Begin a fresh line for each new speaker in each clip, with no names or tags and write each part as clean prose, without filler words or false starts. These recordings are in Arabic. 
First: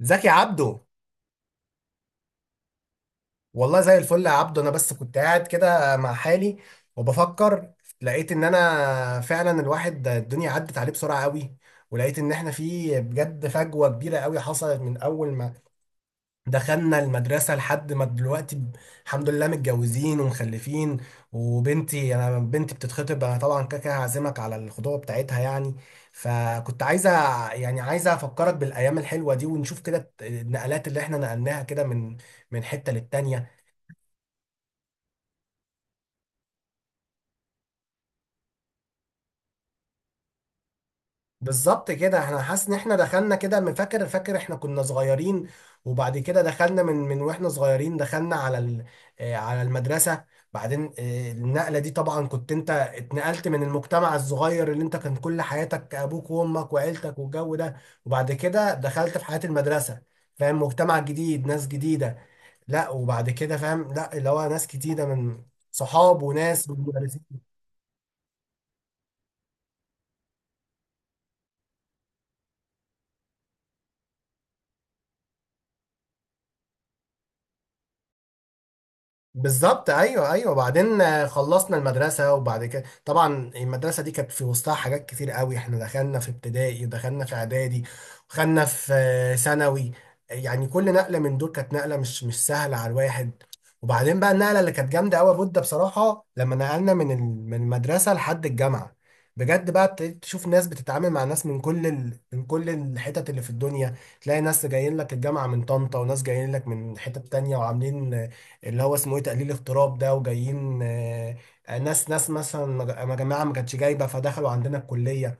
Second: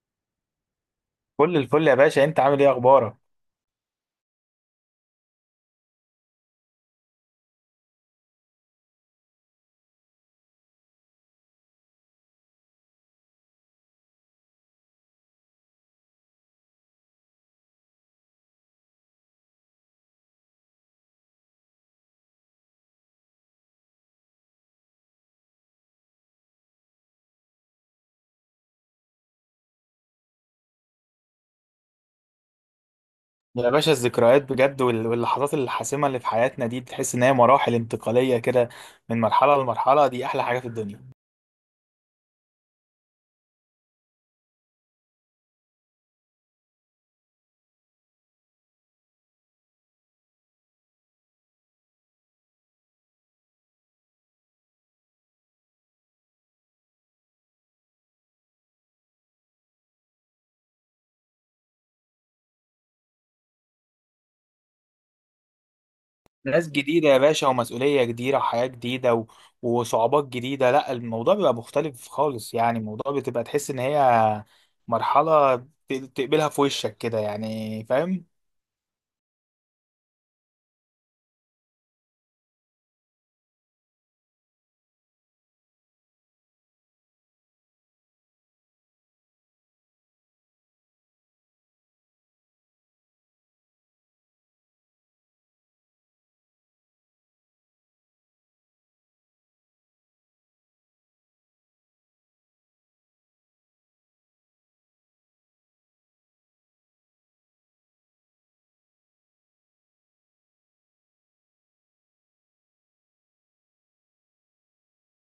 زكي عبده.
كل الفل يا باشا، انت عامل ايه؟ اخبارك؟
والله زي الفل يا عبده، انا بس كنت قاعد كده مع حالي وبفكر. لقيت ان انا فعلا الواحد الدنيا عدت عليه بسرعه قوي، ولقيت ان احنا في بجد فجوه كبيره قوي حصلت من اول ما دخلنا المدرسة لحد ما دلوقتي الحمد لله متجوزين ومخلفين، وبنتي أنا بنتي بتتخطب. أنا طبعا كده كده هعزمك على الخطوبة بتاعتها يعني، فكنت عايزة يعني عايزة أفكرك بالأيام الحلوة دي ونشوف كده النقلات اللي إحنا نقلناها كده من حتة للتانية.
يا باشا الذكريات بجد واللحظات الحاسمه اللي في حياتنا دي تحس ان هي مراحل انتقاليه كده، من مرحله لمرحله، دي احلى حاجه في الدنيا.
بالظبط كده. احنا حاسس ان احنا دخلنا كده من فاكر احنا كنا صغيرين، وبعد كده دخلنا من واحنا صغيرين دخلنا على على المدرسة. بعدين النقلة دي طبعا كنت انت اتنقلت من المجتمع الصغير اللي انت كان كل حياتك ابوك وامك وعيلتك والجو ده، وبعد كده دخلت في حياة المدرسة، فاهم؟ مجتمع جديد، ناس جديدة. لا، وبعد كده فاهم؟ لا، اللي هو ناس جديدة من صحاب
ناس
وناس
جديده يا
ومدرسين.
باشا ومسؤوليه جديده وحياه جديده وصعوبات جديده. لا الموضوع بيبقى مختلف خالص، يعني الموضوع بتبقى تحس ان هي مرحله تقبلها في وشك كده، يعني فاهم.
بالظبط، ايوه ايوه. بعدين خلصنا المدرسه، وبعد كده طبعا المدرسه دي كانت في وسطها حاجات كتير قوي. احنا دخلنا في ابتدائي، ودخلنا في اعدادي، ودخلنا في ثانوي. يعني كل نقله من دول كانت نقله مش سهله على الواحد. وبعدين بقى النقله اللي كانت جامده قوي بود بصراحه لما نقلنا من المدرسه لحد الجامعه. بجد بقى ابتديت تشوف ناس بتتعامل مع ناس من كل من كل الحتت اللي في الدنيا. تلاقي ناس جايين لك الجامعه من طنطا، وناس جايين لك من حتت تانية وعاملين اللي هو اسمه ايه تقليل اضطراب ده، وجايين ناس مثلا جماعه ما كانتش جايبه فدخلوا عندنا الكليه.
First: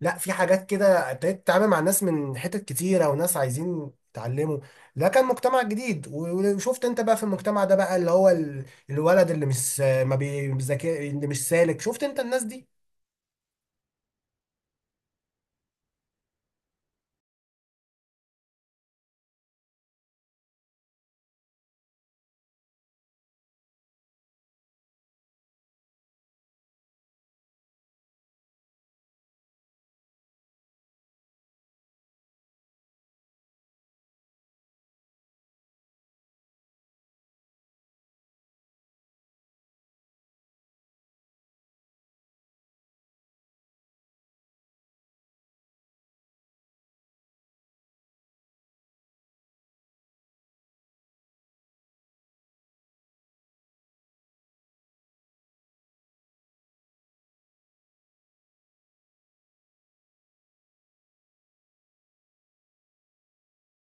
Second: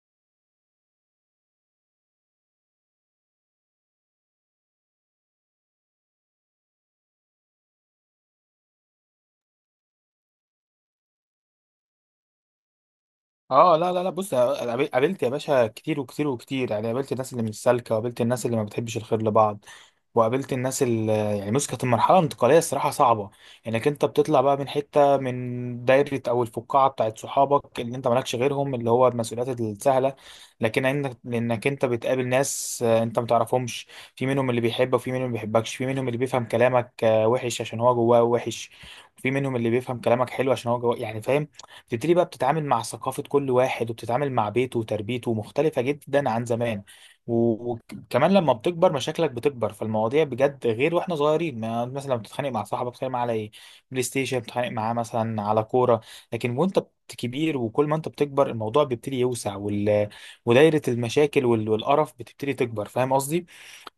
لا، في حاجات كده ابتديت تتعامل مع ناس من حتت كتيره وناس عايزين يتعلموا. ده كان مجتمع جديد، وشفت انت بقى في المجتمع ده بقى اللي هو الولد اللي مش ما بيذاكر، اللي مش سالك. شفت انت الناس دي؟
اه لا لا لا، بص قابلت يا باشا كتير وكتير وكتير، يعني قابلت الناس اللي مش سالكه، وقابلت الناس اللي ما بتحبش الخير لبعض، وقابلت الناس اللي يعني بص، كانت المرحله الانتقاليه الصراحه صعبه، انك انت بتطلع بقى من حته، من دايره او الفقاعه بتاعت صحابك اللي انت مالكش غيرهم، اللي هو المسؤوليات السهله، لكن لانك انت بتقابل ناس انت ما تعرفهمش. في منهم اللي بيحبك، وفي منهم اللي ما بيحبكش، في منهم اللي بيفهم كلامك وحش عشان هو جواه وحش، وفي منهم اللي بيفهم كلامك حلو عشان هو جواه، يعني فاهم. بتبتدي بقى بتتعامل مع ثقافة كل واحد، وبتتعامل مع بيته وتربيته مختلفة جدا عن زمان. وكمان لما بتكبر مشاكلك بتكبر، فالمواضيع بجد غير واحنا صغيرين. ما مثلا لما بتتخانق مع صاحبك بتتخانق معاه على ايه؟ بلاي ستيشن، بتتخانق معاه مثلا على كورة. لكن كبير، وكل ما انت بتكبر الموضوع بيبتدي يوسع ودايرة المشاكل والقرف بتبتدي تكبر، فاهم قصدي؟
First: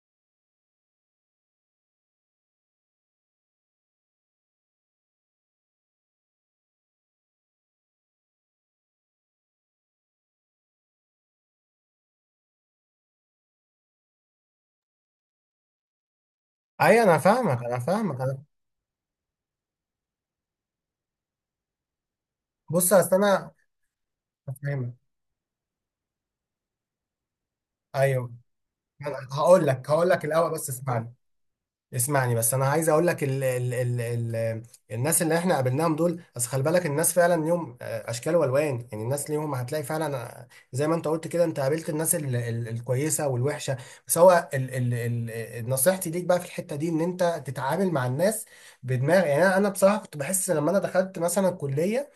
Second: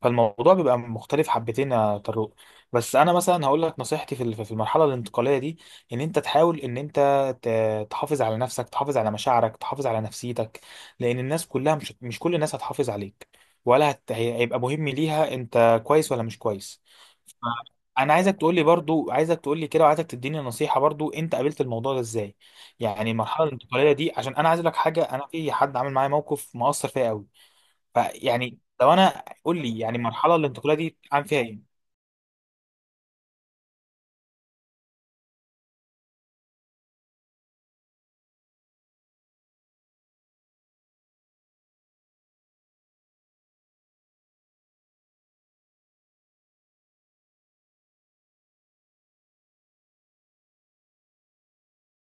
فالموضوع بيبقى مختلف حبتين يا طارق. بس انا مثلا هقول لك نصيحتي في المرحله الانتقاليه دي، ان انت تحاول ان انت تحافظ على نفسك، تحافظ على مشاعرك، تحافظ على نفسيتك، لان الناس كلها مش كل الناس هتحافظ عليك، ولا هيبقى مهم ليها انت كويس ولا مش كويس.
ايوه، انا
ف-
فاهمك انا
انا
فاهمك
عايزك
انا.
تقول لي برضو، عايزك تقول لي كده، وعايزك تديني نصيحة برضو، انت قابلت الموضوع ده ازاي؟
بص
يعني
اصل
المرحلة
انا
الانتقالية دي، عشان انا عايز اقول لك
هفهمك.
حاجة، انا في حد عامل معايا موقف مؤثر فيا قوي.
ايوه
فيعني لو
أنا
انا، قول
هقول
لي
لك
يعني
هقول لك
المرحلة
الاول بس
الانتقالية دي
اسمعني،
عامل فيها ايه؟
اسمعني بس. انا عايز اقول لك ال ال ال ال الناس اللي احنا قابلناهم دول، بس خلي بالك الناس فعلا ليهم اشكال والوان. يعني الناس ليهم هتلاقي فعلا زي ما انت قلت كده، انت قابلت الناس ال ال الكويسه والوحشه. بس هو ال ال ال نصيحتي ليك بقى في الحته دي ان انت تتعامل مع الناس بدماغ. يعني أنا بصراحه كنت بحس لما انا دخلت مثلا الكليه،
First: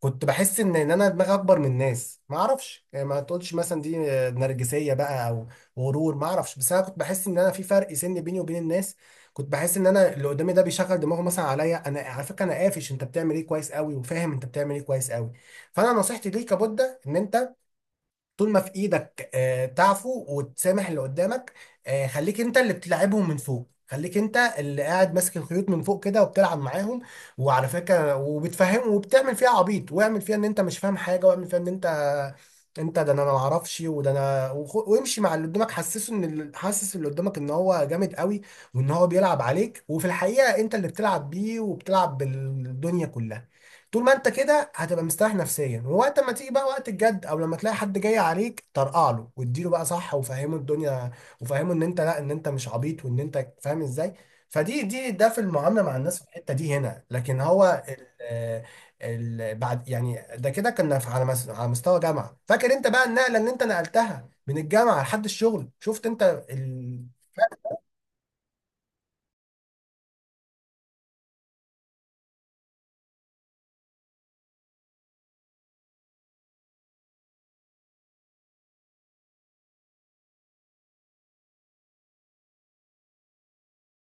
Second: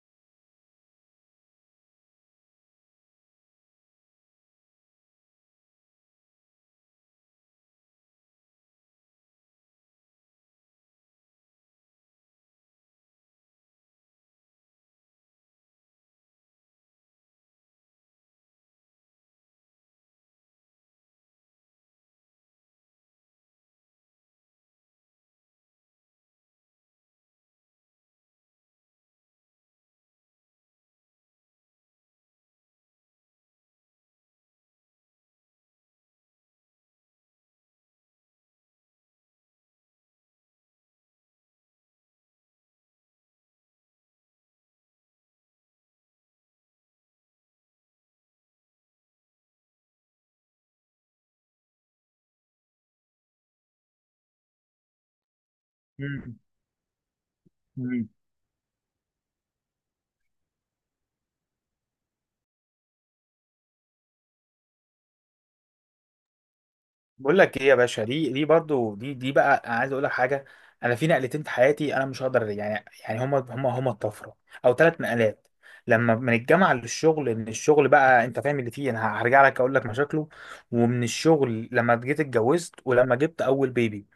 كنت بحس ان انا دماغي اكبر من الناس، ما اعرفش. يعني ما تقولش مثلا دي نرجسيه بقى او غرور، ما اعرفش. بس انا كنت بحس ان انا في فرق سن بيني وبين الناس، كنت بحس ان انا اللي قدامي ده بيشغل دماغه مثلا عليا انا، على فكره انا قافش انت بتعمل ايه كويس قوي، وفاهم انت بتعمل ايه كويس قوي. فانا نصيحتي ليك يا بودة ان انت طول ما في ايدك تعفو وتسامح اللي قدامك. خليك انت اللي بتلعبهم من فوق، خليك انت اللي قاعد ماسك الخيوط من فوق كده وبتلعب معاهم. وعلى فكره، وبتفهم، وبتعمل فيها عبيط، واعمل فيها ان انت مش فاهم حاجه، واعمل فيها ان انت انت ده انا ما اعرفش وده انا، وامشي مع اللي قدامك. حسسه ان حسس اللي قدامك ان هو جامد قوي وان هو بيلعب عليك، وفي الحقيقه انت اللي بتلعب بيه وبتلعب بالدنيا كلها. طول ما انت كده هتبقى مستريح نفسيا، ووقت ما تيجي بقى وقت الجد او لما تلاقي حد جاي عليك، طرقع له واديله بقى صح، وفهمه الدنيا، وفهمه ان انت لا، ان انت مش عبيط وان انت فاهم ازاي. فدي ده في المعامله مع الناس في الحته دي هنا. لكن هو
مم.
ال ال بعد يعني ده، كده كنا على مستوى جامعه. فاكر انت بقى النقله اللي انت نقلتها من الجامعه لحد الشغل؟ شفت انت ال...
بقول لك ايه يا باشا، دي برضو دي بقى انا عايز اقول لك حاجه. انا في نقلتين في حياتي، انا مش هقدر يعني يعني هما الطفره، او ثلاث نقلات. لما من الجامعه للشغل، ان الشغل بقى انت فاهم اللي فيه، انا هرجع لك اقول لك مشاكله، ومن الشغل لما جيت اتجوزت، ولما جبت اول بيبي.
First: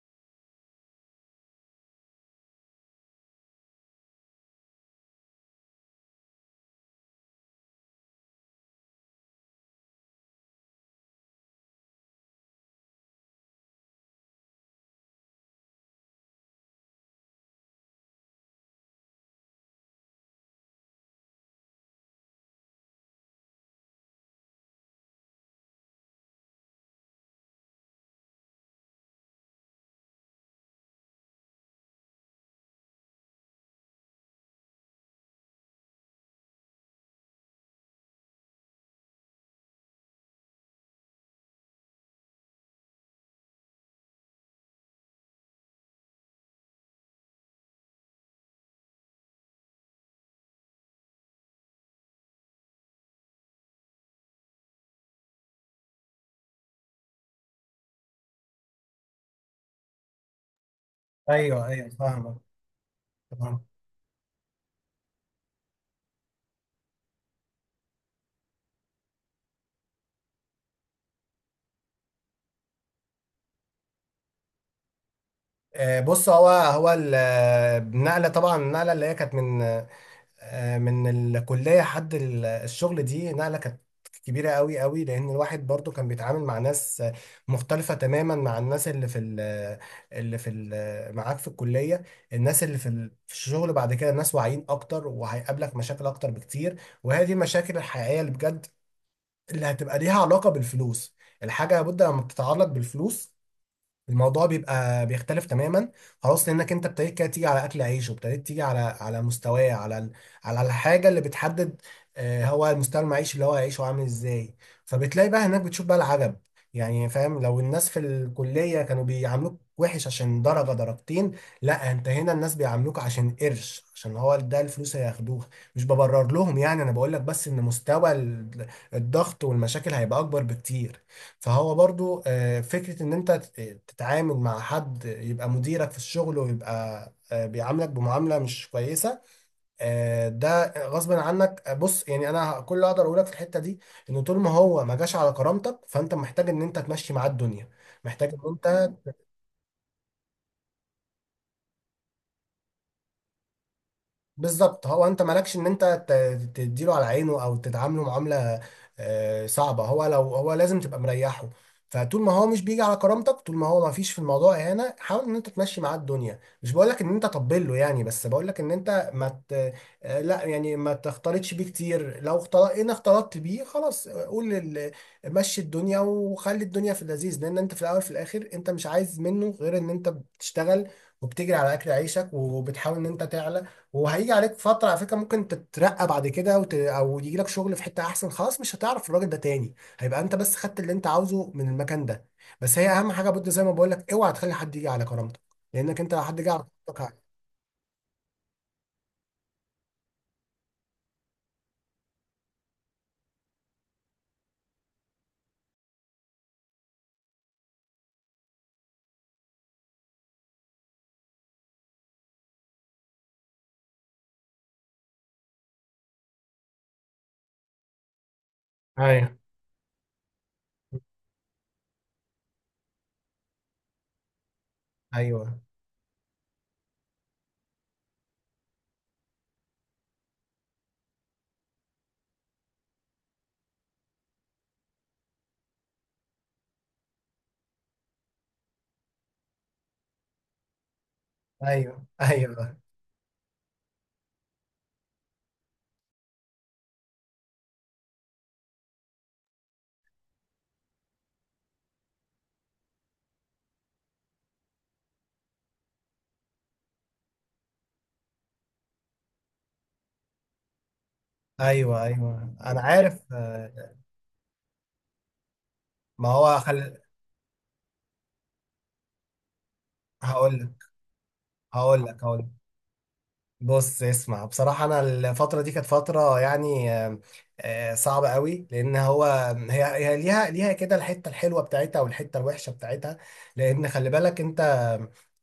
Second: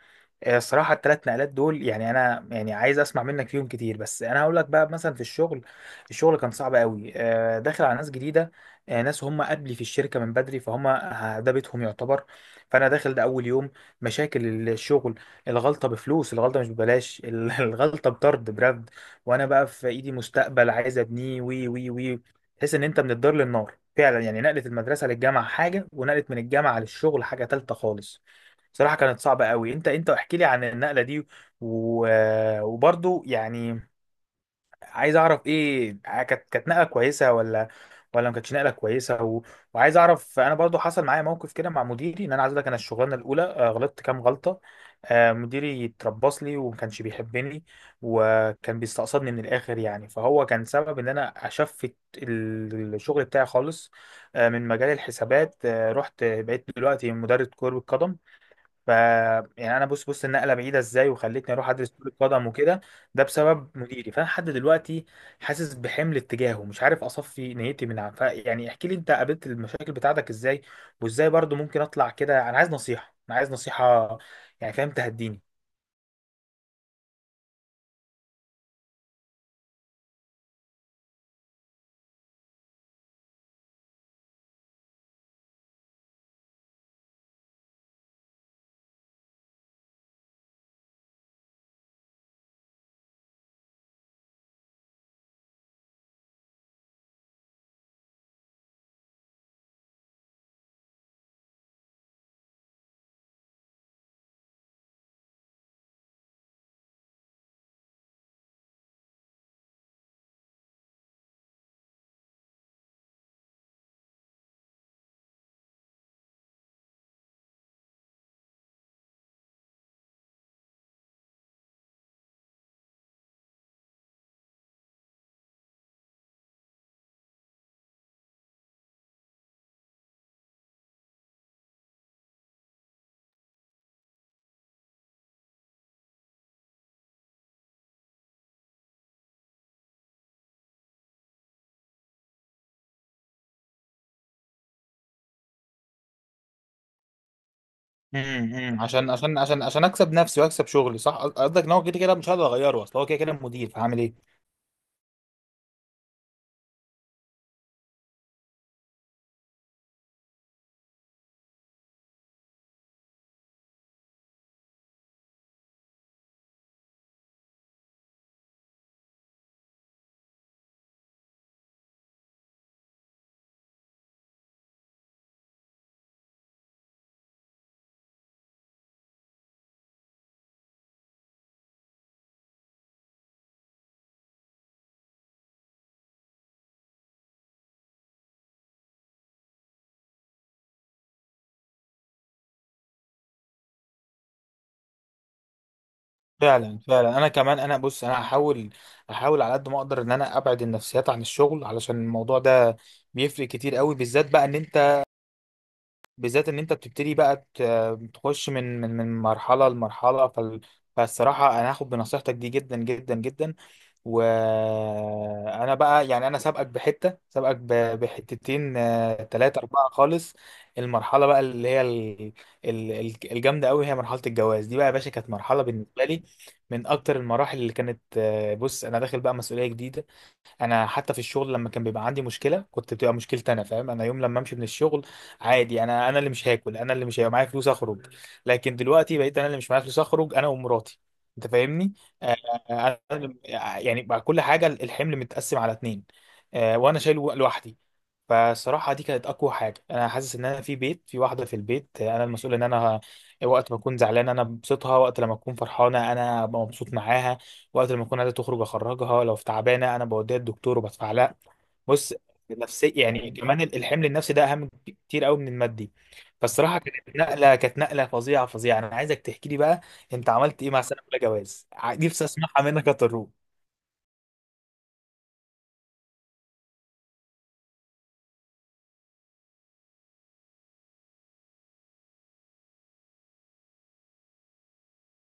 الصراحة التلات نقلات دول يعني، أنا يعني عايز أسمع منك فيهم كتير، بس أنا هقول لك بقى مثلا في الشغل. الشغل كان صعب قوي، داخل على ناس جديدة، ناس هم قبلي في الشركة من بدري، فهم ده بيتهم يعتبر. فأنا داخل ده أول يوم. مشاكل الشغل، الغلطة بفلوس، الغلطة مش ببلاش، الغلطة بطرد برفد. وأنا بقى في إيدي مستقبل عايز أبنيه وي وي وي تحس إن أنت من الدار للنار فعلا، يعني نقلة المدرسة للجامعة حاجة، ونقلة من الجامعة للشغل حاجة تالتة خالص. بصراحة كانت صعبة قوي. انت احكي لي عن النقلة دي و... وبرضو يعني عايز اعرف، ايه كانت نقلة كويسة ولا، ولا ما كانتش نقلة كويسة وعايز اعرف. انا برضو حصل معايا موقف كده مع مديري، ان انا عايز اقول لك، انا الشغلانة الاولى غلطت كام غلطة. مديري اتربص لي وما كانش بيحبني، وكان بيستقصدني من الاخر يعني، فهو كان سبب ان انا اشفت الشغل بتاعي خالص. من مجال الحسابات، رحت بقيت دلوقتي مدرب كرة قدم. ف يعني انا بص بص النقله بعيده ازاي، وخلتني
ايوه
اروح
ايوه،
ادرس كره
فاهمك.
قدم وكده. ده
فاهمك.
بسبب مديري، فانا لحد دلوقتي حاسس بحمل اتجاهه، مش عارف اصفي نيتي من. ف يعني احكي لي، انت قابلت المشاكل بتاعتك ازاي، وازاي برضو ممكن اطلع كده. انا عايز نصيحه، انا عايز نصيحه، يعني فاهم تهديني.
بص، هو هو النقله، طبعا النقله اللي هي كانت من من الكلية حد الشغل، دي نقلة كانت كبيرة قوي قوي، لأن الواحد برضو كان بيتعامل مع ناس مختلفة تماما مع الناس اللي في ال اللي في ال معاك في الكلية. الناس اللي في في الشغل بعد كده ناس واعيين أكتر، وهيقابلك مشاكل أكتر بكتير، وهي دي المشاكل الحقيقية اللي بجد اللي هتبقى ليها علاقة بالفلوس. الحاجة لابد لما بتتعلق بالفلوس الموضوع بيبقى بيختلف تماما. خلاص، لانك انت ابتديت كده تيجي على اكل عيش، وابتديت تيجي على مستواه، على على الحاجه اللي بتحدد هو المستوى المعيشي اللي هو هيعيشه عامل ازاي. فبتلاقي بقى هناك بتشوف بقى العجب. يعني فاهم، لو الناس في الكليه كانوا بيعاملوك وحش عشان درجه، لا انت هنا الناس بيعاملوك عشان قرش، عشان هو ده الفلوس اللي هياخدوها. مش ببرر لهم، يعني انا بقول لك بس ان مستوى الضغط والمشاكل هيبقى اكبر بكتير. فهو برضو فكرة ان انت تتعامل مع حد يبقى مديرك في الشغل ويبقى بيعاملك بمعاملة مش كويسة ده غصبا عنك. بص، يعني انا كل اللي اقدر اقولك في الحتة دي ان طول ما هو ما جاش على كرامتك فانت محتاج ان انت تمشي معاه الدنيا، محتاج ان
أمم.
انت
عشان عشان عشان عشان اكسب نفسي واكسب شغلي، صح قصدك ان هو كده كده مش هقدر اغيره، اصل هو كده كده المدير، فهعمل ايه؟
بالظبط. هو انت مالكش ان انت تديله على عينه او تتعامله معامله صعبه، هو لو هو لازم تبقى مريحه. فطول ما هو مش بيجي على كرامتك، طول ما هو ما فيش في الموضوع اهانه، حاول ان انت تمشي معاه الدنيا. مش بقول لك ان انت طبل له يعني، بس بقول لك ان انت ما ت... لا يعني ما تختلطش بيه كتير. لو اختلط ان اختلطت بيه خلاص مشي الدنيا وخلي الدنيا في اللذيذ، لان انت في الاول في الاخر انت مش عايز منه غير ان انت بتشتغل وبتجري على اكل عيشك، وبتحاول ان انت تعلى. وهيجي عليك فترة على فكرة ممكن تترقى بعد كده او يجي لك شغل في حتة احسن، خلاص مش هتعرف الراجل ده تاني، هيبقى انت بس خدت اللي انت عاوزه من المكان ده. بس هي اهم حاجة بود زي ما بقول لك، اوعى تخلي حد يجي على كرامتك، لانك انت لو حد جه على
فعلا فعلا.
كرامتك.
انا كمان، انا بص، انا هحاول على قد ما اقدر ان انا ابعد النفسيات عن الشغل، علشان الموضوع ده بيفرق كتير قوي، بالذات بقى ان انت، بالذات ان انت بتبتدي بقى تخش من مرحله لمرحله. فالصراحه انا هاخد بنصيحتك دي جدا جدا جدا. وانا بقى يعني انا سابقك بحته، سابقك بحتتين
ه- ايوه
تلاتة اربعة خالص. المرحله بقى اللي هي الجامده قوي، هي مرحله الجواز دي بقى يا باشا. كانت
ايوه
مرحله بالنسبه لي من اكتر المراحل اللي كانت، بص انا داخل بقى مسؤوليه جديده. انا حتى في الشغل لما كان بيبقى عندي مشكله كنت بتبقى مشكلتي انا، فاهم؟ انا يوم لما امشي من الشغل عادي، انا اللي مش هاكل، انا اللي مش هيبقى معايا فلوس اخرج. لكن دلوقتي بقيت انا اللي مش معايا فلوس اخرج انا ومراتي، انت فاهمني؟
ايوه
آه،
ايوه
آه، أنا- يعني بقى كل حاجه الحمل متقسم على اتنين، وانا شايله لوحدي. فصراحة دي كانت أقوى حاجة، أنا حاسس إن أنا في بيت، في واحدة في البيت أنا المسؤول، إن أنا وقت ما أكون زعلان أنا ببسطها، وقت لما أكون فرحانة أنا أبقى مبسوط معاها، وقت لما أكون عايزة تخرج أخرجها، لو في تعبانة أنا بوديها الدكتور وبدفع لها.
ايوه
بص،
ايوه انا
نفسي
عارف.
يعني، كمان الحمل النفسي ده أهم كتير قوي من المادي.
ما هو
فالصراحة كانت نقلة، كانت نقلة فظيعة فظيعة. أنا عايزك تحكي لي بقى أنت
هقول
عملت
لك
إيه مع سنة أولى جواز،
هقول لك
نفسي
هقول لك
أسمعها منك يا طروق.
بص اسمع، بصراحة أنا الفترة دي كانت فترة يعني صعبة قوي، لأن هو هي هي ليها ليها كده الحتة الحلوة بتاعتها والحتة الوحشة بتاعتها. لأن خلي بالك أنت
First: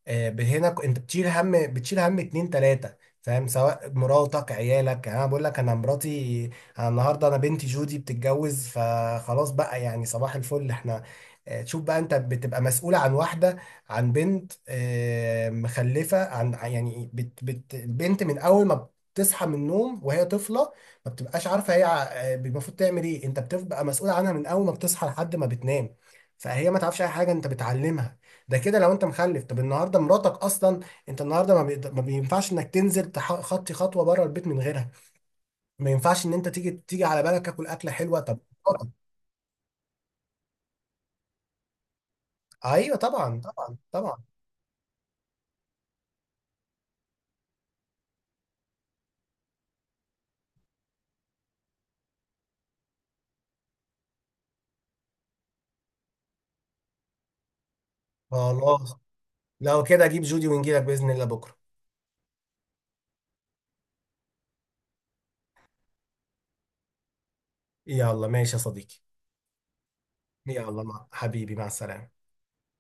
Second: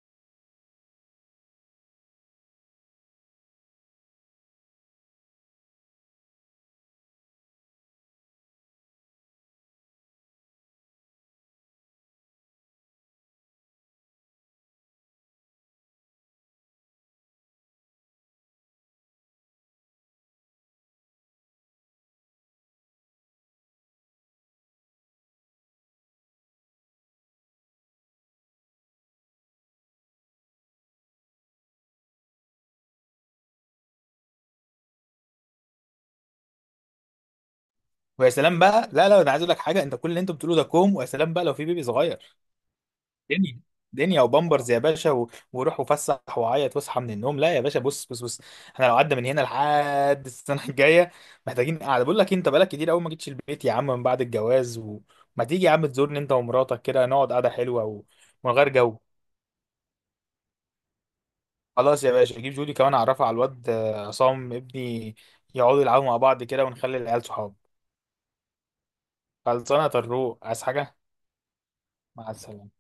هنا أنت بتشيل هم، بتشيل هم اتنين تلاتة، فاهم؟ سواء مراتك، عيالك. يعني أنا بقول لك، أنا مراتي، أنا النهاردة أنا بنتي جودي بتتجوز، فخلاص بقى يعني صباح الفل إحنا. تشوف بقى، أنت بتبقى مسؤول عن واحدة، عن بنت مخلفة عن يعني بت البنت من أول ما بتصحى من النوم وهي طفلة ما بتبقاش عارفة هي المفروض تعمل إيه. أنت بتبقى مسؤول عنها من أول ما بتصحى لحد ما بتنام، فهي ما تعرفش أي حاجة أنت بتعلمها. ده كده لو أنت مخلف. طب النهاردة مراتك أصلا، أنت النهاردة ما, ما بينفعش إنك تنزل خطي خطوة بره البيت من غيرها. ما ينفعش إن أنت تيجي على بالك تاكل أكلة حلوة.
ويا
طب
سلام بقى،
مراتك.
لا لا أنا عايز أقول لك حاجة، أنت كل اللي أنت بتقوله ده كوم، ويا سلام بقى لو في بيبي صغير.
أيوه، طبعا
دنيا،
طبعا
دنيا
طبعا
وبامبرز يا باشا وروح وفسح وعيط واصحى من النوم. لا يا باشا، بص بص بص، احنا لو قعدنا من هنا لحد السنه الجايه، محتاجين قاعده. بقول لك إيه، انت بقالك كتير قوي ما جيتش البيت يا عم من بعد الجواز، وما تيجي يا عم تزورني انت ومراتك كده، نقعد قعده حلوه ومن غير
خلاص،
جو.
لو كده أجيب جودي ونجيلك بإذن الله بكرة.
خلاص يا باشا جيب جودي كمان، اعرفها على الواد عصام ابني، يقعدوا يلعبوا مع بعض كده، ونخلي العيال صحاب.
يلا ماشي يا صديقي.
خلصانه يا طروق، عايز
يلا
حاجه؟
مع حبيبي، مع السلامة.
مع السلامه.